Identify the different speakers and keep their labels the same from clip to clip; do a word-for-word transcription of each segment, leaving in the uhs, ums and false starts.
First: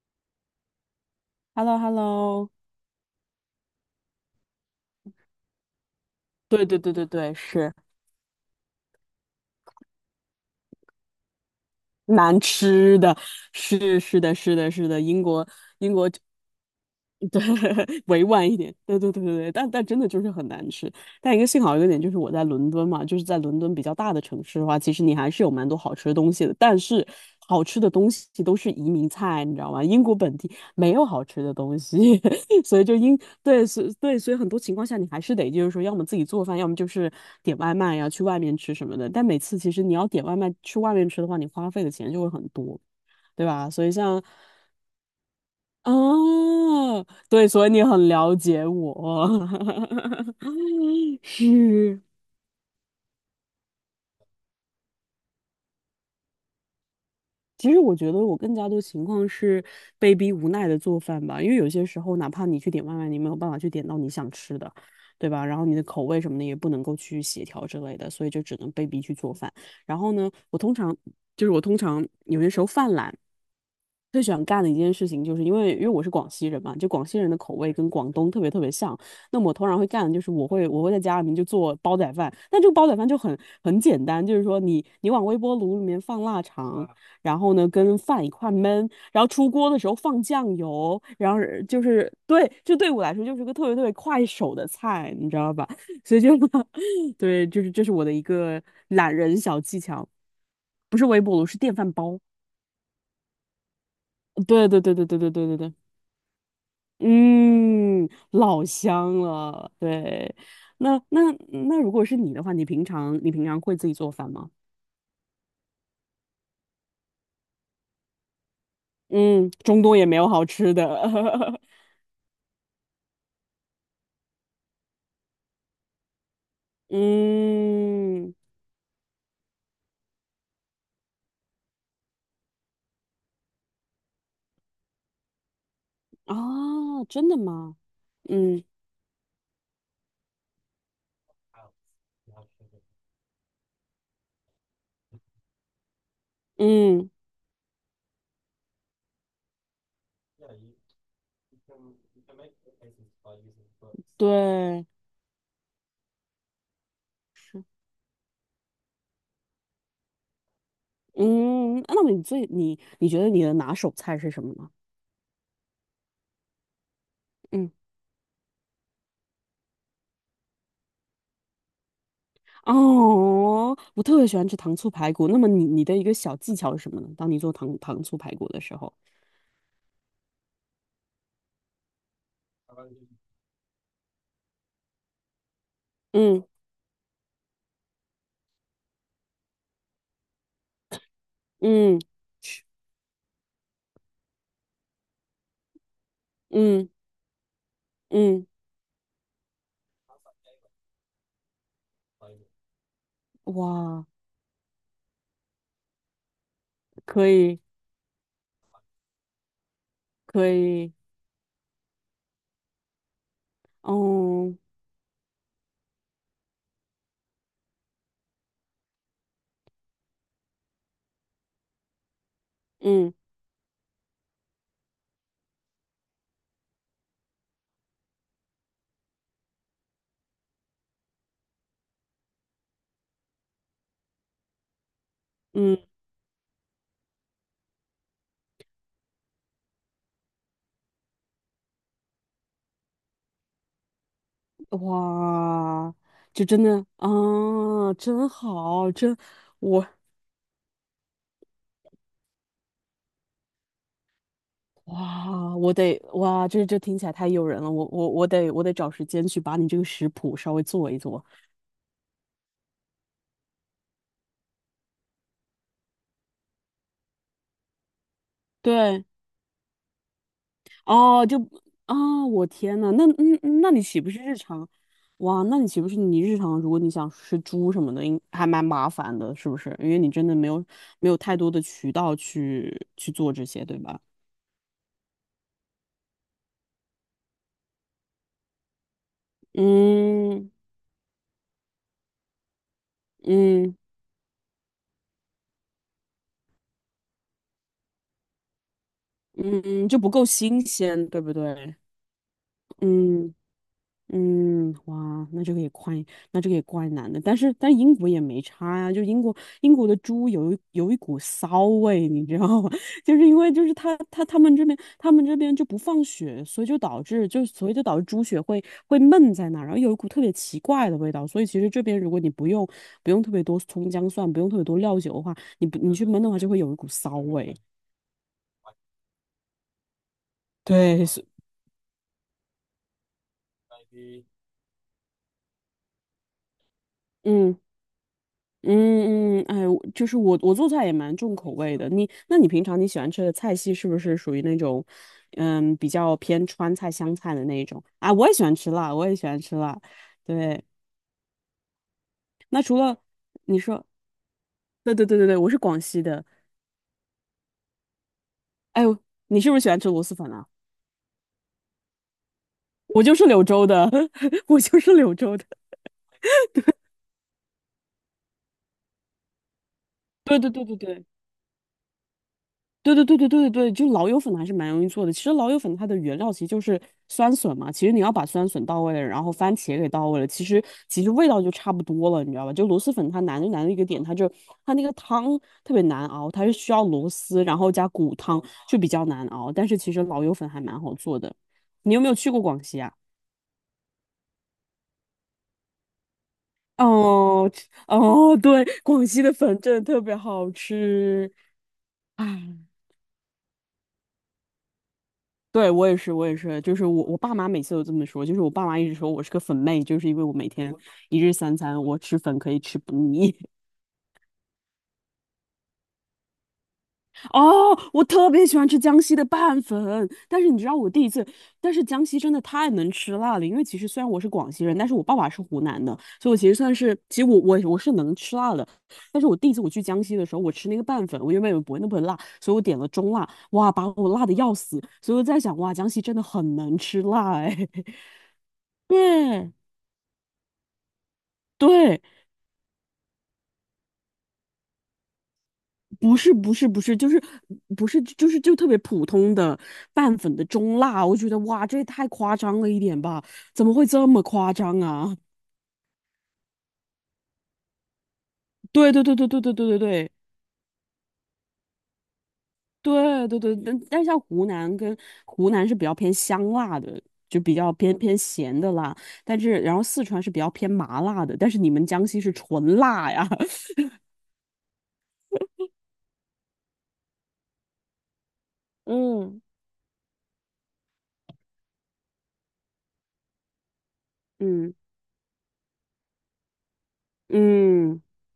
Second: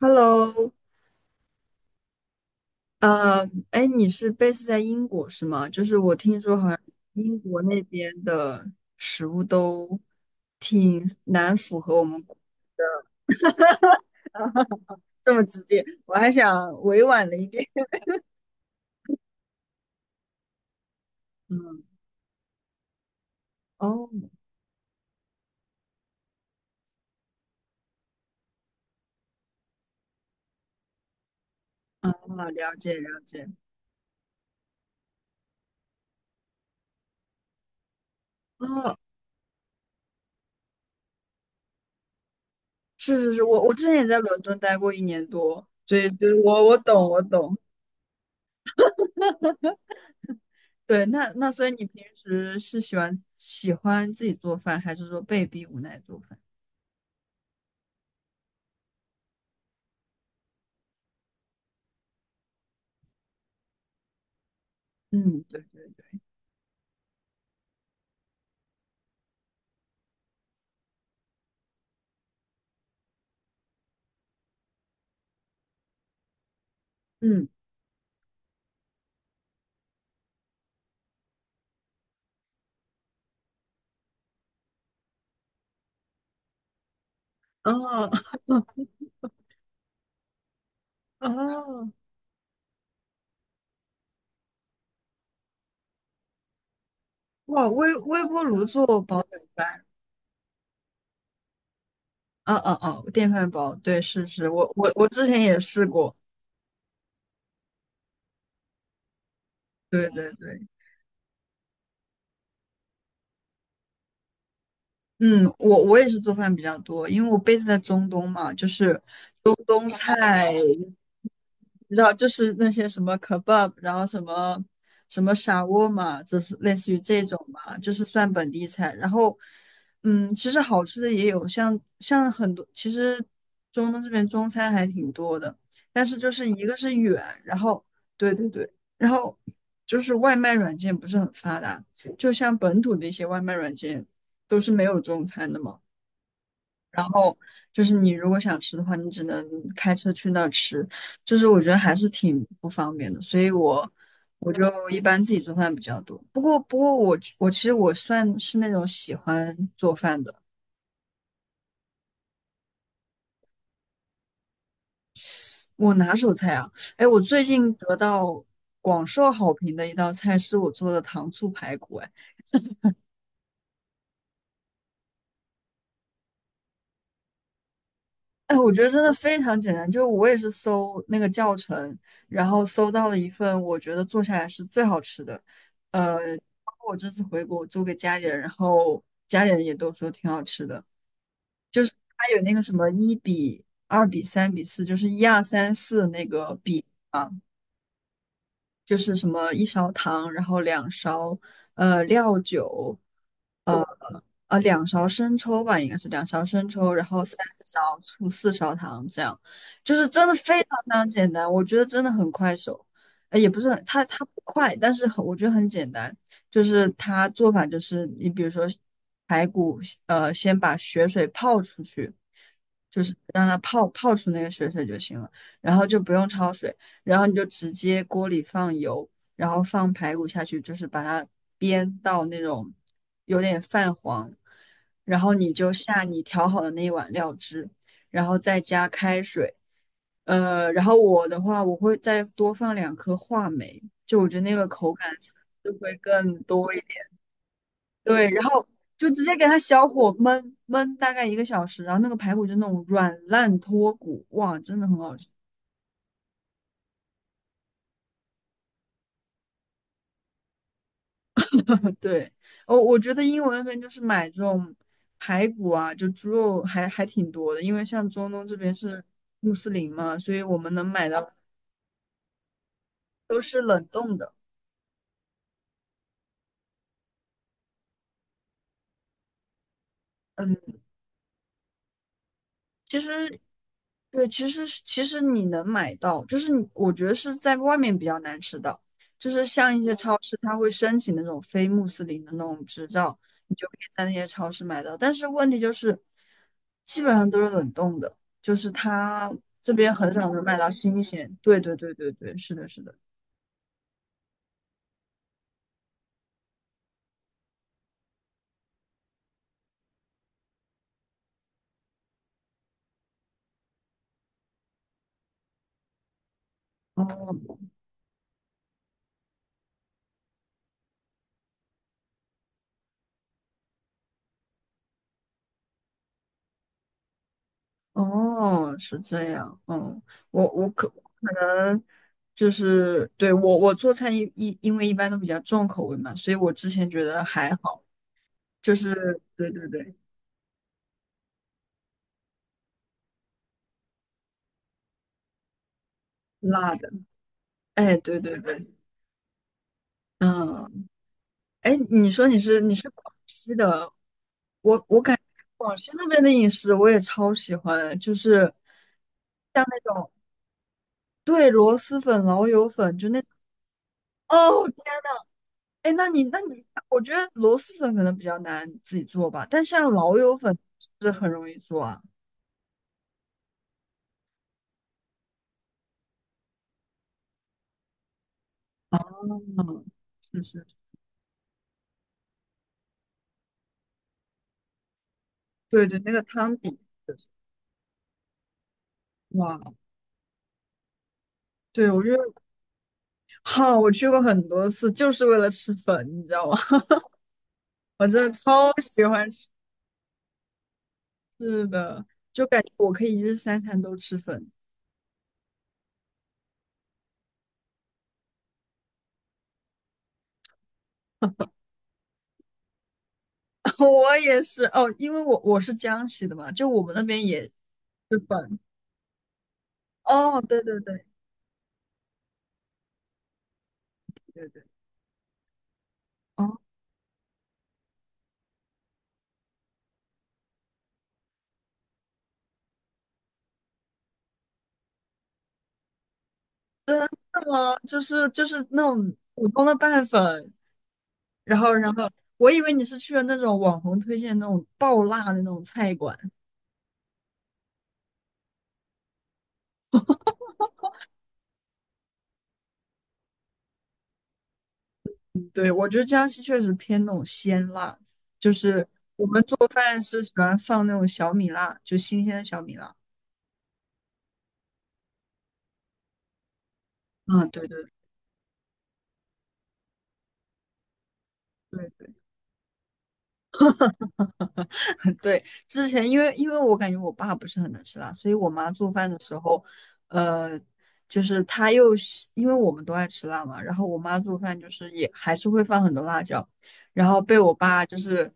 Speaker 1: Hello，
Speaker 2: h e l l o h e l l o
Speaker 1: 呃，哎，你是 base 在英国是吗？就是我听说
Speaker 2: 对
Speaker 1: 好像
Speaker 2: 对对对对，
Speaker 1: 英国
Speaker 2: 是
Speaker 1: 那边的食物都挺难符合我们国，
Speaker 2: 难吃的。是是的，是的，是的，英
Speaker 1: 这么
Speaker 2: 国
Speaker 1: 直接，
Speaker 2: 英国，
Speaker 1: 我
Speaker 2: 对。
Speaker 1: 还想委婉了一点。
Speaker 2: 委婉一点。对对对对对，但但真的就是很难吃。但一个幸好一
Speaker 1: 嗯，
Speaker 2: 个点就是我在伦敦嘛，就是在伦敦比较
Speaker 1: 哦，
Speaker 2: 大的城市的话，其实你还是有蛮多好吃的东西的。但是好吃的东西都是移民菜，你知道吗？英国本地没有好吃的东
Speaker 1: 啊，
Speaker 2: 西。
Speaker 1: 了
Speaker 2: 所以
Speaker 1: 解
Speaker 2: 就英
Speaker 1: 了解，
Speaker 2: 对，所对，所以很多情况下你还是得就是说，要么自己做饭，要么就是点外卖呀、去外面吃什
Speaker 1: 哦，
Speaker 2: 么的。但每次其实你要点外卖去外面吃的话，你花费的钱就会很多，
Speaker 1: 是是是，
Speaker 2: 对
Speaker 1: 我
Speaker 2: 吧？
Speaker 1: 我之
Speaker 2: 所以
Speaker 1: 前也在
Speaker 2: 像
Speaker 1: 伦敦待过一年多，所以对我我
Speaker 2: 哦，
Speaker 1: 懂我
Speaker 2: 对，
Speaker 1: 懂，
Speaker 2: 所以你很了解我。
Speaker 1: 对，那那所以你
Speaker 2: 是。
Speaker 1: 平时是喜欢喜欢自己做饭，还是说被逼无奈做饭？
Speaker 2: 其实我觉得我更加多情况是被逼无奈的做饭吧，因为有些时候哪怕你去点外卖，你没有办法去点到你想吃的，对
Speaker 1: 嗯，
Speaker 2: 吧？然
Speaker 1: 对
Speaker 2: 后你的
Speaker 1: 对
Speaker 2: 口
Speaker 1: 对，
Speaker 2: 味什么的也不能够去协调之类的，所以就只能被逼去做饭。然后呢，我通常就是我通常有些时候犯懒，最喜欢干的一件事情，就是因为因为我是广西人嘛，就广西人的
Speaker 1: 嗯，
Speaker 2: 口味跟广东特别特别像。那么我通常会干的就是我会我会在家里面就做煲仔饭，但这个煲仔饭就很很简单，就是说你你往微波炉里面放腊肠，然后呢跟
Speaker 1: 哦，
Speaker 2: 饭一块焖，然后出锅的时候放酱油，然后就
Speaker 1: 哦，
Speaker 2: 是对，就对我来说就是个特别特别快手的菜，你知道吧？所以就 对，就
Speaker 1: 哇，
Speaker 2: 是这是
Speaker 1: 微
Speaker 2: 我的一
Speaker 1: 微波
Speaker 2: 个
Speaker 1: 炉做
Speaker 2: 懒
Speaker 1: 煲仔
Speaker 2: 人小技
Speaker 1: 饭，
Speaker 2: 巧。不是微波炉，是电饭煲。
Speaker 1: 嗯嗯嗯，电饭煲，对，是是，
Speaker 2: 对
Speaker 1: 我
Speaker 2: 对
Speaker 1: 我
Speaker 2: 对对
Speaker 1: 我
Speaker 2: 对
Speaker 1: 之
Speaker 2: 对
Speaker 1: 前
Speaker 2: 对对
Speaker 1: 也试
Speaker 2: 对。
Speaker 1: 过，
Speaker 2: 嗯，老香了，
Speaker 1: 对对
Speaker 2: 对。
Speaker 1: 对，
Speaker 2: 那那那，如果是你的话，你平常你平常会自己做饭吗？
Speaker 1: 嗯，我我也是做饭比较多，因为我 b 子在中东嘛，就是
Speaker 2: 嗯，
Speaker 1: 中
Speaker 2: 中
Speaker 1: 东
Speaker 2: 东也没有好
Speaker 1: 菜
Speaker 2: 吃的。
Speaker 1: 你知道，就是那些什么 kebab，然后什么什么沙窝嘛，就是类似于这种嘛，就是算
Speaker 2: 嗯，
Speaker 1: 本地菜。然后，嗯，其实好吃的也有，像像很多，其实中东这边中餐还挺多的，但是就是一个是
Speaker 2: 啊，
Speaker 1: 远，
Speaker 2: 真的
Speaker 1: 然
Speaker 2: 吗？
Speaker 1: 后对对
Speaker 2: 嗯
Speaker 1: 对，然后就是外卖软件不是很发达，就像本土的一些外卖软件都是没有中餐的嘛。
Speaker 2: 嗯，
Speaker 1: 就是你如果想吃的话，你只能开车去那儿吃，就是我觉得还是挺不方便的，所以我我就
Speaker 2: 对，
Speaker 1: 一般自己做饭比较多。不过不过我我其
Speaker 2: 是。
Speaker 1: 实我算是那种喜欢做饭的，
Speaker 2: 嗯，那么你最你你觉得你的拿手菜是什么呢？
Speaker 1: 我拿手菜啊，哎，我最
Speaker 2: 嗯。
Speaker 1: 近得到广受好评的一道菜是我做的糖醋排骨，哎
Speaker 2: 哦，我特别喜欢吃糖醋排骨。那么你你的一个小技巧是什么呢？当你做糖糖醋排骨
Speaker 1: 哎，
Speaker 2: 的
Speaker 1: 我
Speaker 2: 时
Speaker 1: 觉得
Speaker 2: 候，
Speaker 1: 真的非常简单，就是我也是搜那个教程，然后搜到了一份我觉得做下来是最好吃的。呃，
Speaker 2: 嗯
Speaker 1: 包括我这次回国，我做给家里人，然后家里人也都说挺好吃的。
Speaker 2: 嗯
Speaker 1: 它有那个什么一比二比三比四，就是一二三四那个比。
Speaker 2: 嗯嗯，
Speaker 1: 就是什么一勺糖，然后两勺呃料酒，呃
Speaker 2: 哇，
Speaker 1: 呃两勺生抽吧，应该是两勺生抽，然后
Speaker 2: 可
Speaker 1: 三
Speaker 2: 以
Speaker 1: 勺醋，四勺糖，这样就是真的
Speaker 2: 可
Speaker 1: 非常非
Speaker 2: 以，
Speaker 1: 常简单，我觉得真的很快手，呃也不是很它它不
Speaker 2: 哦，
Speaker 1: 快，但是很我觉得很简单，就是它做法就是你比如说排骨，呃先把血水泡出去，就
Speaker 2: 嗯
Speaker 1: 是让它泡泡出那个血水就行了，然后就不用焯水。然后你就直接锅里放油，然后放排骨下去，就是把它煸到那种有点泛黄，然后你就
Speaker 2: 嗯，
Speaker 1: 下你调好的那一碗料汁，然后再加开水，呃，然后我的话我会再多放两颗话梅，就我觉得那个口感就会
Speaker 2: 哇，
Speaker 1: 更
Speaker 2: 就真
Speaker 1: 多
Speaker 2: 的
Speaker 1: 一点。
Speaker 2: 啊，真
Speaker 1: 对，然后
Speaker 2: 好。
Speaker 1: 就
Speaker 2: 真
Speaker 1: 直接给它小
Speaker 2: 我
Speaker 1: 火焖焖大概一个小时，然后那个排骨就那种软烂脱骨，哇，真的很好吃。
Speaker 2: 哇，我得哇，这这听起来太诱人了，我我我得我得找时间去把你这个食谱稍微做一做。
Speaker 1: 对，我我觉得英文那边就是买这种排骨啊，就猪肉还还挺多的，因为像中东这边是
Speaker 2: 对，
Speaker 1: 穆斯林嘛，所以我们能买
Speaker 2: 哦，
Speaker 1: 到
Speaker 2: 就啊，我天呐。那嗯，
Speaker 1: 都是
Speaker 2: 嗯那你
Speaker 1: 冷
Speaker 2: 岂不
Speaker 1: 冻
Speaker 2: 是
Speaker 1: 的。
Speaker 2: 日常？哇，那你岂不是你日常？如果你想吃猪什么的，应还蛮麻烦的，是不是？因为你真的没有
Speaker 1: 嗯
Speaker 2: 没有太多的渠道去
Speaker 1: 其
Speaker 2: 去做
Speaker 1: 实，
Speaker 2: 这些，对吧？
Speaker 1: 对，其实其实你能买到，就是你我觉得是在外面比较难吃到，就是像一些超市，
Speaker 2: 嗯
Speaker 1: 它会申请那种非穆斯林的那种执照，你就可
Speaker 2: 嗯
Speaker 1: 以在那些超市买到。但是问题就是，基本上都是冷冻的，就是它
Speaker 2: 嗯
Speaker 1: 这
Speaker 2: 嗯，
Speaker 1: 边
Speaker 2: 就不
Speaker 1: 很
Speaker 2: 够
Speaker 1: 少能买
Speaker 2: 新
Speaker 1: 到新
Speaker 2: 鲜，对不
Speaker 1: 鲜。对对
Speaker 2: 对？
Speaker 1: 对对对，是的，是的。
Speaker 2: 嗯嗯，哇，那这个也怪，那这个也怪难的。但是，但英国也没差呀、就英国英国的猪有一有一股骚味，你知道吗？就是因为就是他他他们这边他们这边就不放血，所以就导致就
Speaker 1: 哦，
Speaker 2: 所以就导致猪血会会闷在那儿，然后有一股特别奇怪的味道。所以其实这边如果你不用不用特别多葱姜蒜，不用特别多料酒的话，你不你去焖的话就会有一股骚味。
Speaker 1: 哦，是这样，嗯，我我可
Speaker 2: 对，是
Speaker 1: 可能就是对我我做菜一一因为一般都比较重口味嘛，所以我之前觉得还
Speaker 2: 嗯
Speaker 1: 好，就是
Speaker 2: 嗯嗯，
Speaker 1: 对对
Speaker 2: 哎，我
Speaker 1: 对，
Speaker 2: 就是我，我做菜也蛮重口味的。你，那你平常你喜欢吃的菜系是不是属于那种，嗯，比较偏
Speaker 1: 辣
Speaker 2: 川
Speaker 1: 的，
Speaker 2: 菜、湘菜的那一种
Speaker 1: 哎，
Speaker 2: 啊？
Speaker 1: 对
Speaker 2: 我也
Speaker 1: 对
Speaker 2: 喜欢
Speaker 1: 对，
Speaker 2: 吃辣，我也喜欢吃辣。对，
Speaker 1: 嗯，哎，你说你是
Speaker 2: 那
Speaker 1: 你
Speaker 2: 除
Speaker 1: 是
Speaker 2: 了
Speaker 1: 广西
Speaker 2: 你说，
Speaker 1: 的，我
Speaker 2: 对对对对对，我是
Speaker 1: 广
Speaker 2: 广
Speaker 1: 西
Speaker 2: 西
Speaker 1: 那边
Speaker 2: 的。
Speaker 1: 的饮食我也超喜欢，就是
Speaker 2: 哎呦，你是不是
Speaker 1: 像
Speaker 2: 喜
Speaker 1: 那
Speaker 2: 欢吃螺
Speaker 1: 种
Speaker 2: 蛳粉啊？
Speaker 1: 对螺蛳粉、老友粉，
Speaker 2: 我
Speaker 1: 就
Speaker 2: 就
Speaker 1: 那
Speaker 2: 是柳州的。我
Speaker 1: 哦，
Speaker 2: 就是柳州的。
Speaker 1: 哎，那你那你，我觉得螺蛳粉可能比较难自己做吧，但像老 友
Speaker 2: 对对
Speaker 1: 粉
Speaker 2: 对对
Speaker 1: 是不
Speaker 2: 对。
Speaker 1: 是很容易做啊。
Speaker 2: 对对对对对对，就老友粉还是蛮容易做的。其实老友粉它的原料其实就是酸笋嘛，其实你要把酸笋到位了，然后番茄
Speaker 1: 嗯，
Speaker 2: 给到位了，
Speaker 1: 是
Speaker 2: 其实
Speaker 1: 是，
Speaker 2: 其实味道就差不多了，你知道吧？就螺蛳粉它难就难的一个点，它就它那个汤特别
Speaker 1: 对对，
Speaker 2: 难
Speaker 1: 那个
Speaker 2: 熬，它是
Speaker 1: 汤
Speaker 2: 需
Speaker 1: 底，
Speaker 2: 要螺丝，然后加骨汤就比较难熬。
Speaker 1: 哇，
Speaker 2: 但是其实老友粉还蛮好做的。
Speaker 1: 对，
Speaker 2: 你有
Speaker 1: 我
Speaker 2: 没
Speaker 1: 觉
Speaker 2: 有
Speaker 1: 得
Speaker 2: 去过广西啊？
Speaker 1: 好，我去过很多次，就是为了吃粉，你知道吗？
Speaker 2: 哦
Speaker 1: 我真的
Speaker 2: 哦，对，
Speaker 1: 超喜
Speaker 2: 广西
Speaker 1: 欢
Speaker 2: 的
Speaker 1: 吃，
Speaker 2: 粉真的特别好吃。
Speaker 1: 是的，就
Speaker 2: 唉。
Speaker 1: 感觉我可以一日三餐都吃粉。
Speaker 2: 对，我也是，我也是，就是我，我爸妈每次都这么说，就是我爸妈一直说我是个粉妹，就是因为我每天一日三餐我吃粉可以吃不腻。
Speaker 1: 我也是哦，因为我我是江西的嘛，就我们那边 也
Speaker 2: 哦，我
Speaker 1: 吃
Speaker 2: 特别喜
Speaker 1: 粉。
Speaker 2: 欢吃江西的拌粉，
Speaker 1: 哦，
Speaker 2: 但是你
Speaker 1: 对
Speaker 2: 知道
Speaker 1: 对
Speaker 2: 我第
Speaker 1: 对
Speaker 2: 一次，但是江西真的太能吃辣了，因为其实虽然我是
Speaker 1: 对
Speaker 2: 广
Speaker 1: 对，
Speaker 2: 西人，但是我爸爸是湖南的，所以我其实
Speaker 1: 哦，
Speaker 2: 算是，其实我我我是能吃辣的，但是我第一次我去江西的时候，我吃那个拌粉，我原本以为不会那么辣，所以我点了中辣，哇，把我辣的要死，所以我在想，哇，江西真的很能吃辣
Speaker 1: 那
Speaker 2: 哎。
Speaker 1: 么就是就是那 种普
Speaker 2: 对。
Speaker 1: 通的拌粉，然后，然
Speaker 2: 对，
Speaker 1: 后我以为你是去了那种网红推荐那种爆辣的那种菜馆。
Speaker 2: 不是不是不是，就是不是就是就特别普通的拌粉的中辣，我觉得哇，这也太夸张了一点吧？怎么会这么夸张啊？
Speaker 1: 对，我觉得江西确实偏那种鲜辣，就是
Speaker 2: 对对对
Speaker 1: 我
Speaker 2: 对对
Speaker 1: 们
Speaker 2: 对
Speaker 1: 做
Speaker 2: 对对
Speaker 1: 饭
Speaker 2: 对
Speaker 1: 是喜欢放那种小米辣，就新鲜的小米辣。
Speaker 2: 对对对，但但像湖南跟湖南是比较偏香辣的，就
Speaker 1: 啊，
Speaker 2: 比
Speaker 1: 对
Speaker 2: 较
Speaker 1: 对
Speaker 2: 偏偏咸的辣，但是然后四川是比较偏麻辣的，但是你们
Speaker 1: 对，
Speaker 2: 江西是纯辣呀。
Speaker 1: 对，之前因为因为我感觉我爸不是很能吃辣，所以我妈做饭的时
Speaker 2: 嗯。
Speaker 1: 候，呃，就是她又是因为我们都爱吃辣嘛，然后我妈做饭就
Speaker 2: 嗯
Speaker 1: 是也还是会放很多辣椒，然后被我爸就
Speaker 2: 嗯
Speaker 1: 是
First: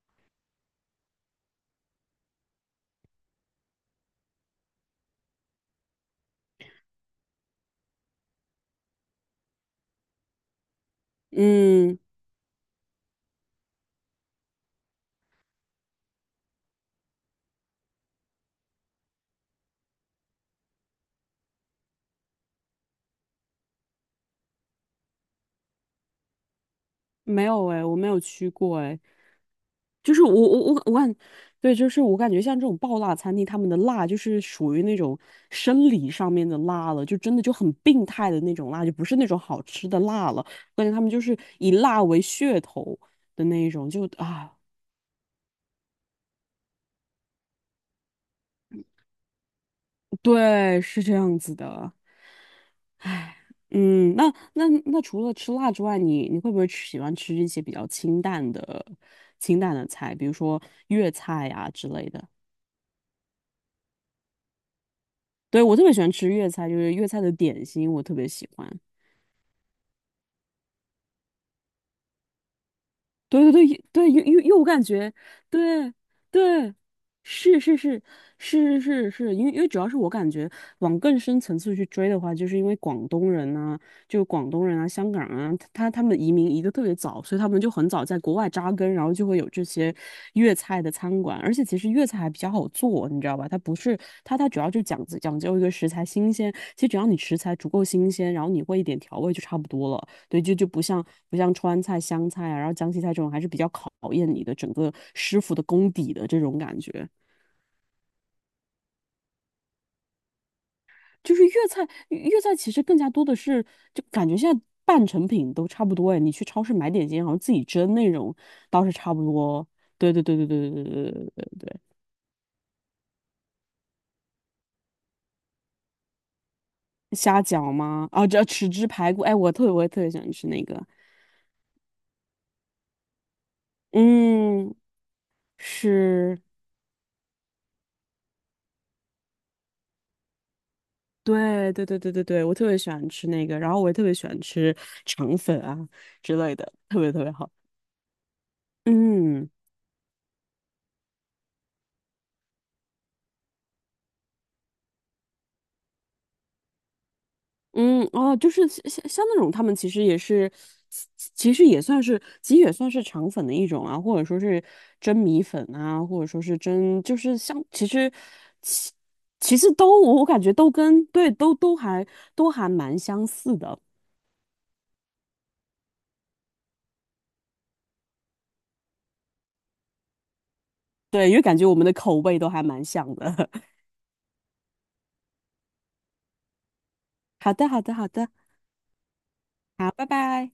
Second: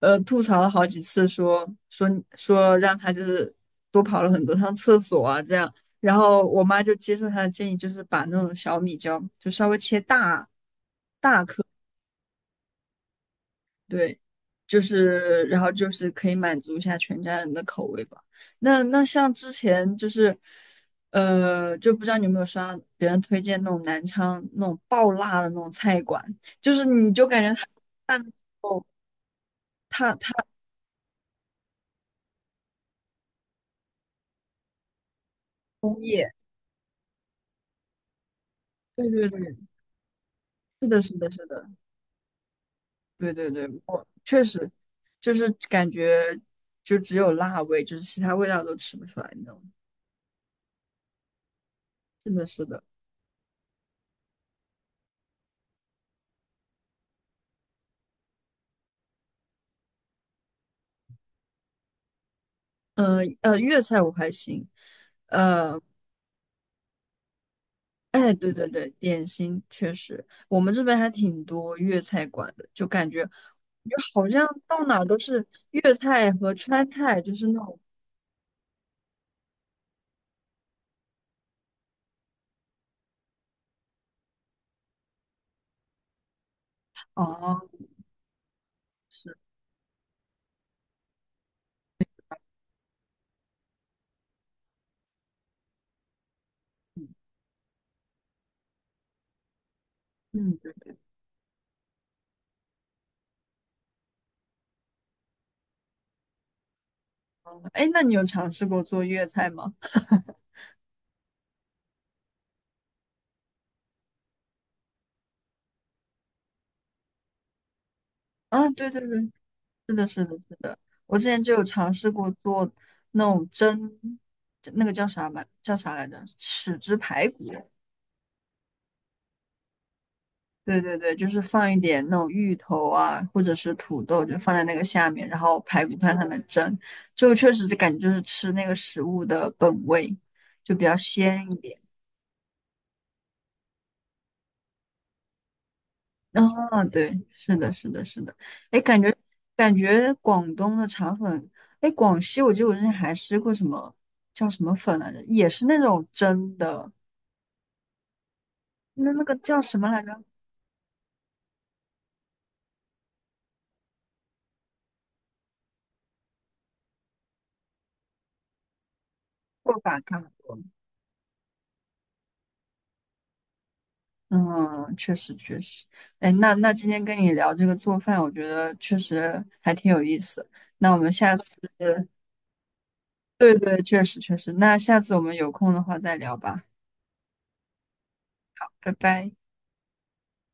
Speaker 1: 呃吐槽了好几次说，说说让他就是多跑了很多趟厕所啊这样，然后我妈就接受他的建议，就是把那种小米椒就稍微切大。
Speaker 2: 嗯。
Speaker 1: 对，就是然后就是可以满足一下全家人的口味吧。那那像之前就是，呃，就不知道你有没有刷别人推荐那种南昌那种爆辣的那种菜馆，就是你就感
Speaker 2: 没
Speaker 1: 觉他
Speaker 2: 有哎，我没有
Speaker 1: 办
Speaker 2: 去过
Speaker 1: 哦，
Speaker 2: 哎，
Speaker 1: 他
Speaker 2: 就是我
Speaker 1: 他
Speaker 2: 我我我感，对，就是我感觉像这种爆辣餐厅，他们的辣就是属于那种生
Speaker 1: 工
Speaker 2: 理
Speaker 1: 业，
Speaker 2: 上面的辣了，就真的就很病态的那种辣，就不
Speaker 1: 对
Speaker 2: 是那
Speaker 1: 对
Speaker 2: 种
Speaker 1: 对，
Speaker 2: 好吃的辣了。我感
Speaker 1: 是
Speaker 2: 觉
Speaker 1: 的，
Speaker 2: 他们
Speaker 1: 是
Speaker 2: 就
Speaker 1: 的，
Speaker 2: 是
Speaker 1: 是的，
Speaker 2: 以辣为噱头
Speaker 1: 对
Speaker 2: 的
Speaker 1: 对
Speaker 2: 那
Speaker 1: 对，
Speaker 2: 一种。就
Speaker 1: 我确
Speaker 2: 啊，
Speaker 1: 实就是感觉就只有辣味，就是其他味道都吃不出来那种。
Speaker 2: 对，是这样子的。
Speaker 1: 是的，是的。
Speaker 2: 唉，嗯，那那那除了吃辣之外，你你会不会吃喜欢吃一些比较清淡的清淡的菜，比如说粤菜呀、之类的？
Speaker 1: 呃呃，粤菜我还行，
Speaker 2: 对，我
Speaker 1: 呃。
Speaker 2: 特别喜欢吃粤菜，就是粤菜的点心，我特别
Speaker 1: 哎，
Speaker 2: 喜
Speaker 1: 对对
Speaker 2: 欢。
Speaker 1: 对，点心确实，我们这边还挺多粤菜馆的，就感觉
Speaker 2: 对对对
Speaker 1: 就
Speaker 2: 对，
Speaker 1: 好
Speaker 2: 又
Speaker 1: 像
Speaker 2: 又，我感
Speaker 1: 到哪儿
Speaker 2: 觉，
Speaker 1: 都是
Speaker 2: 对
Speaker 1: 粤菜和
Speaker 2: 对，
Speaker 1: 川菜，就是那
Speaker 2: 是是
Speaker 1: 种
Speaker 2: 是是是是，是，因为因为主要是我感觉往更深层次去追的话，就是因为广东人啊，就广东人啊、香港人啊，他他他们移民移得特别早，所以他
Speaker 1: 哦，
Speaker 2: 们就很早在国外扎根，然后就会
Speaker 1: 是，
Speaker 2: 有这些粤菜的餐馆，而且其实粤菜还比较好做，你知道吧？它不是它它主要就讲讲究一个食材新鲜，其实只要
Speaker 1: 嗯，
Speaker 2: 你食材足够新鲜，然后你会一点调味就差不多了。对，就
Speaker 1: 嗯
Speaker 2: 就不
Speaker 1: 对，
Speaker 2: 像不像川菜、湘菜啊，然后江西菜这种，还是比较考验你的整个师傅的功底的这种感觉。
Speaker 1: 哦哎，那你有尝试过做粤菜吗？
Speaker 2: 就是粤菜，粤菜其实更加多的是，就感觉现在半成品都差不多哎。你去超市买点心，好像自己蒸那种
Speaker 1: 啊，
Speaker 2: 倒
Speaker 1: 对
Speaker 2: 是
Speaker 1: 对
Speaker 2: 差
Speaker 1: 对，
Speaker 2: 不多。
Speaker 1: 是的，
Speaker 2: 对对
Speaker 1: 是
Speaker 2: 对
Speaker 1: 的，
Speaker 2: 对
Speaker 1: 是
Speaker 2: 对
Speaker 1: 的，
Speaker 2: 对对对
Speaker 1: 我之
Speaker 2: 对
Speaker 1: 前
Speaker 2: 对
Speaker 1: 就有
Speaker 2: 对，
Speaker 1: 尝试过做那种蒸，那个叫啥来，叫啥来着？豉汁排骨，
Speaker 2: 虾饺吗？啊，这豉汁排骨，哎，我特别我也特别喜欢吃那个。
Speaker 1: 对对对，就是放一点那种芋头啊，或者是土豆，就放在那
Speaker 2: 嗯，
Speaker 1: 个下面，然后排骨看上面
Speaker 2: 是。
Speaker 1: 蒸，就确实就感觉就是吃那个食物的本味，就比较鲜一
Speaker 2: 对
Speaker 1: 点。
Speaker 2: 对对对对对，我特别喜欢吃那个，然后我也特别喜欢吃肠粉啊之类的，
Speaker 1: 啊，
Speaker 2: 特
Speaker 1: 对，
Speaker 2: 别特别好。
Speaker 1: 是的，是的，是的。哎，感觉
Speaker 2: 嗯
Speaker 1: 感觉广东的肠粉，哎，广西我记得我之前还吃过什么叫什么粉来着，也是那种蒸的，
Speaker 2: 嗯，哦，就是像像
Speaker 1: 那那
Speaker 2: 像
Speaker 1: 个
Speaker 2: 那种
Speaker 1: 叫
Speaker 2: 他们
Speaker 1: 什
Speaker 2: 其
Speaker 1: 么来
Speaker 2: 实也
Speaker 1: 着？
Speaker 2: 是，其其实也算是，其实也算是肠粉的一种啊，或者说是蒸米粉啊，或者说是蒸，就是像其实其其实
Speaker 1: 过把
Speaker 2: 都我我
Speaker 1: 汤。
Speaker 2: 感觉都跟对都都还都还蛮相似的。
Speaker 1: 嗯，确实确实，哎，那那今天跟你聊这个做饭，我觉得确实还挺有意思。那我们
Speaker 2: 对，因
Speaker 1: 下
Speaker 2: 为
Speaker 1: 次，
Speaker 2: 感觉我们的口味都还蛮像的。
Speaker 1: 对 对，确实确实，那下次我们有空的话再聊吧，
Speaker 2: 好的好的好的，
Speaker 1: 拜拜。
Speaker 2: 好，拜拜。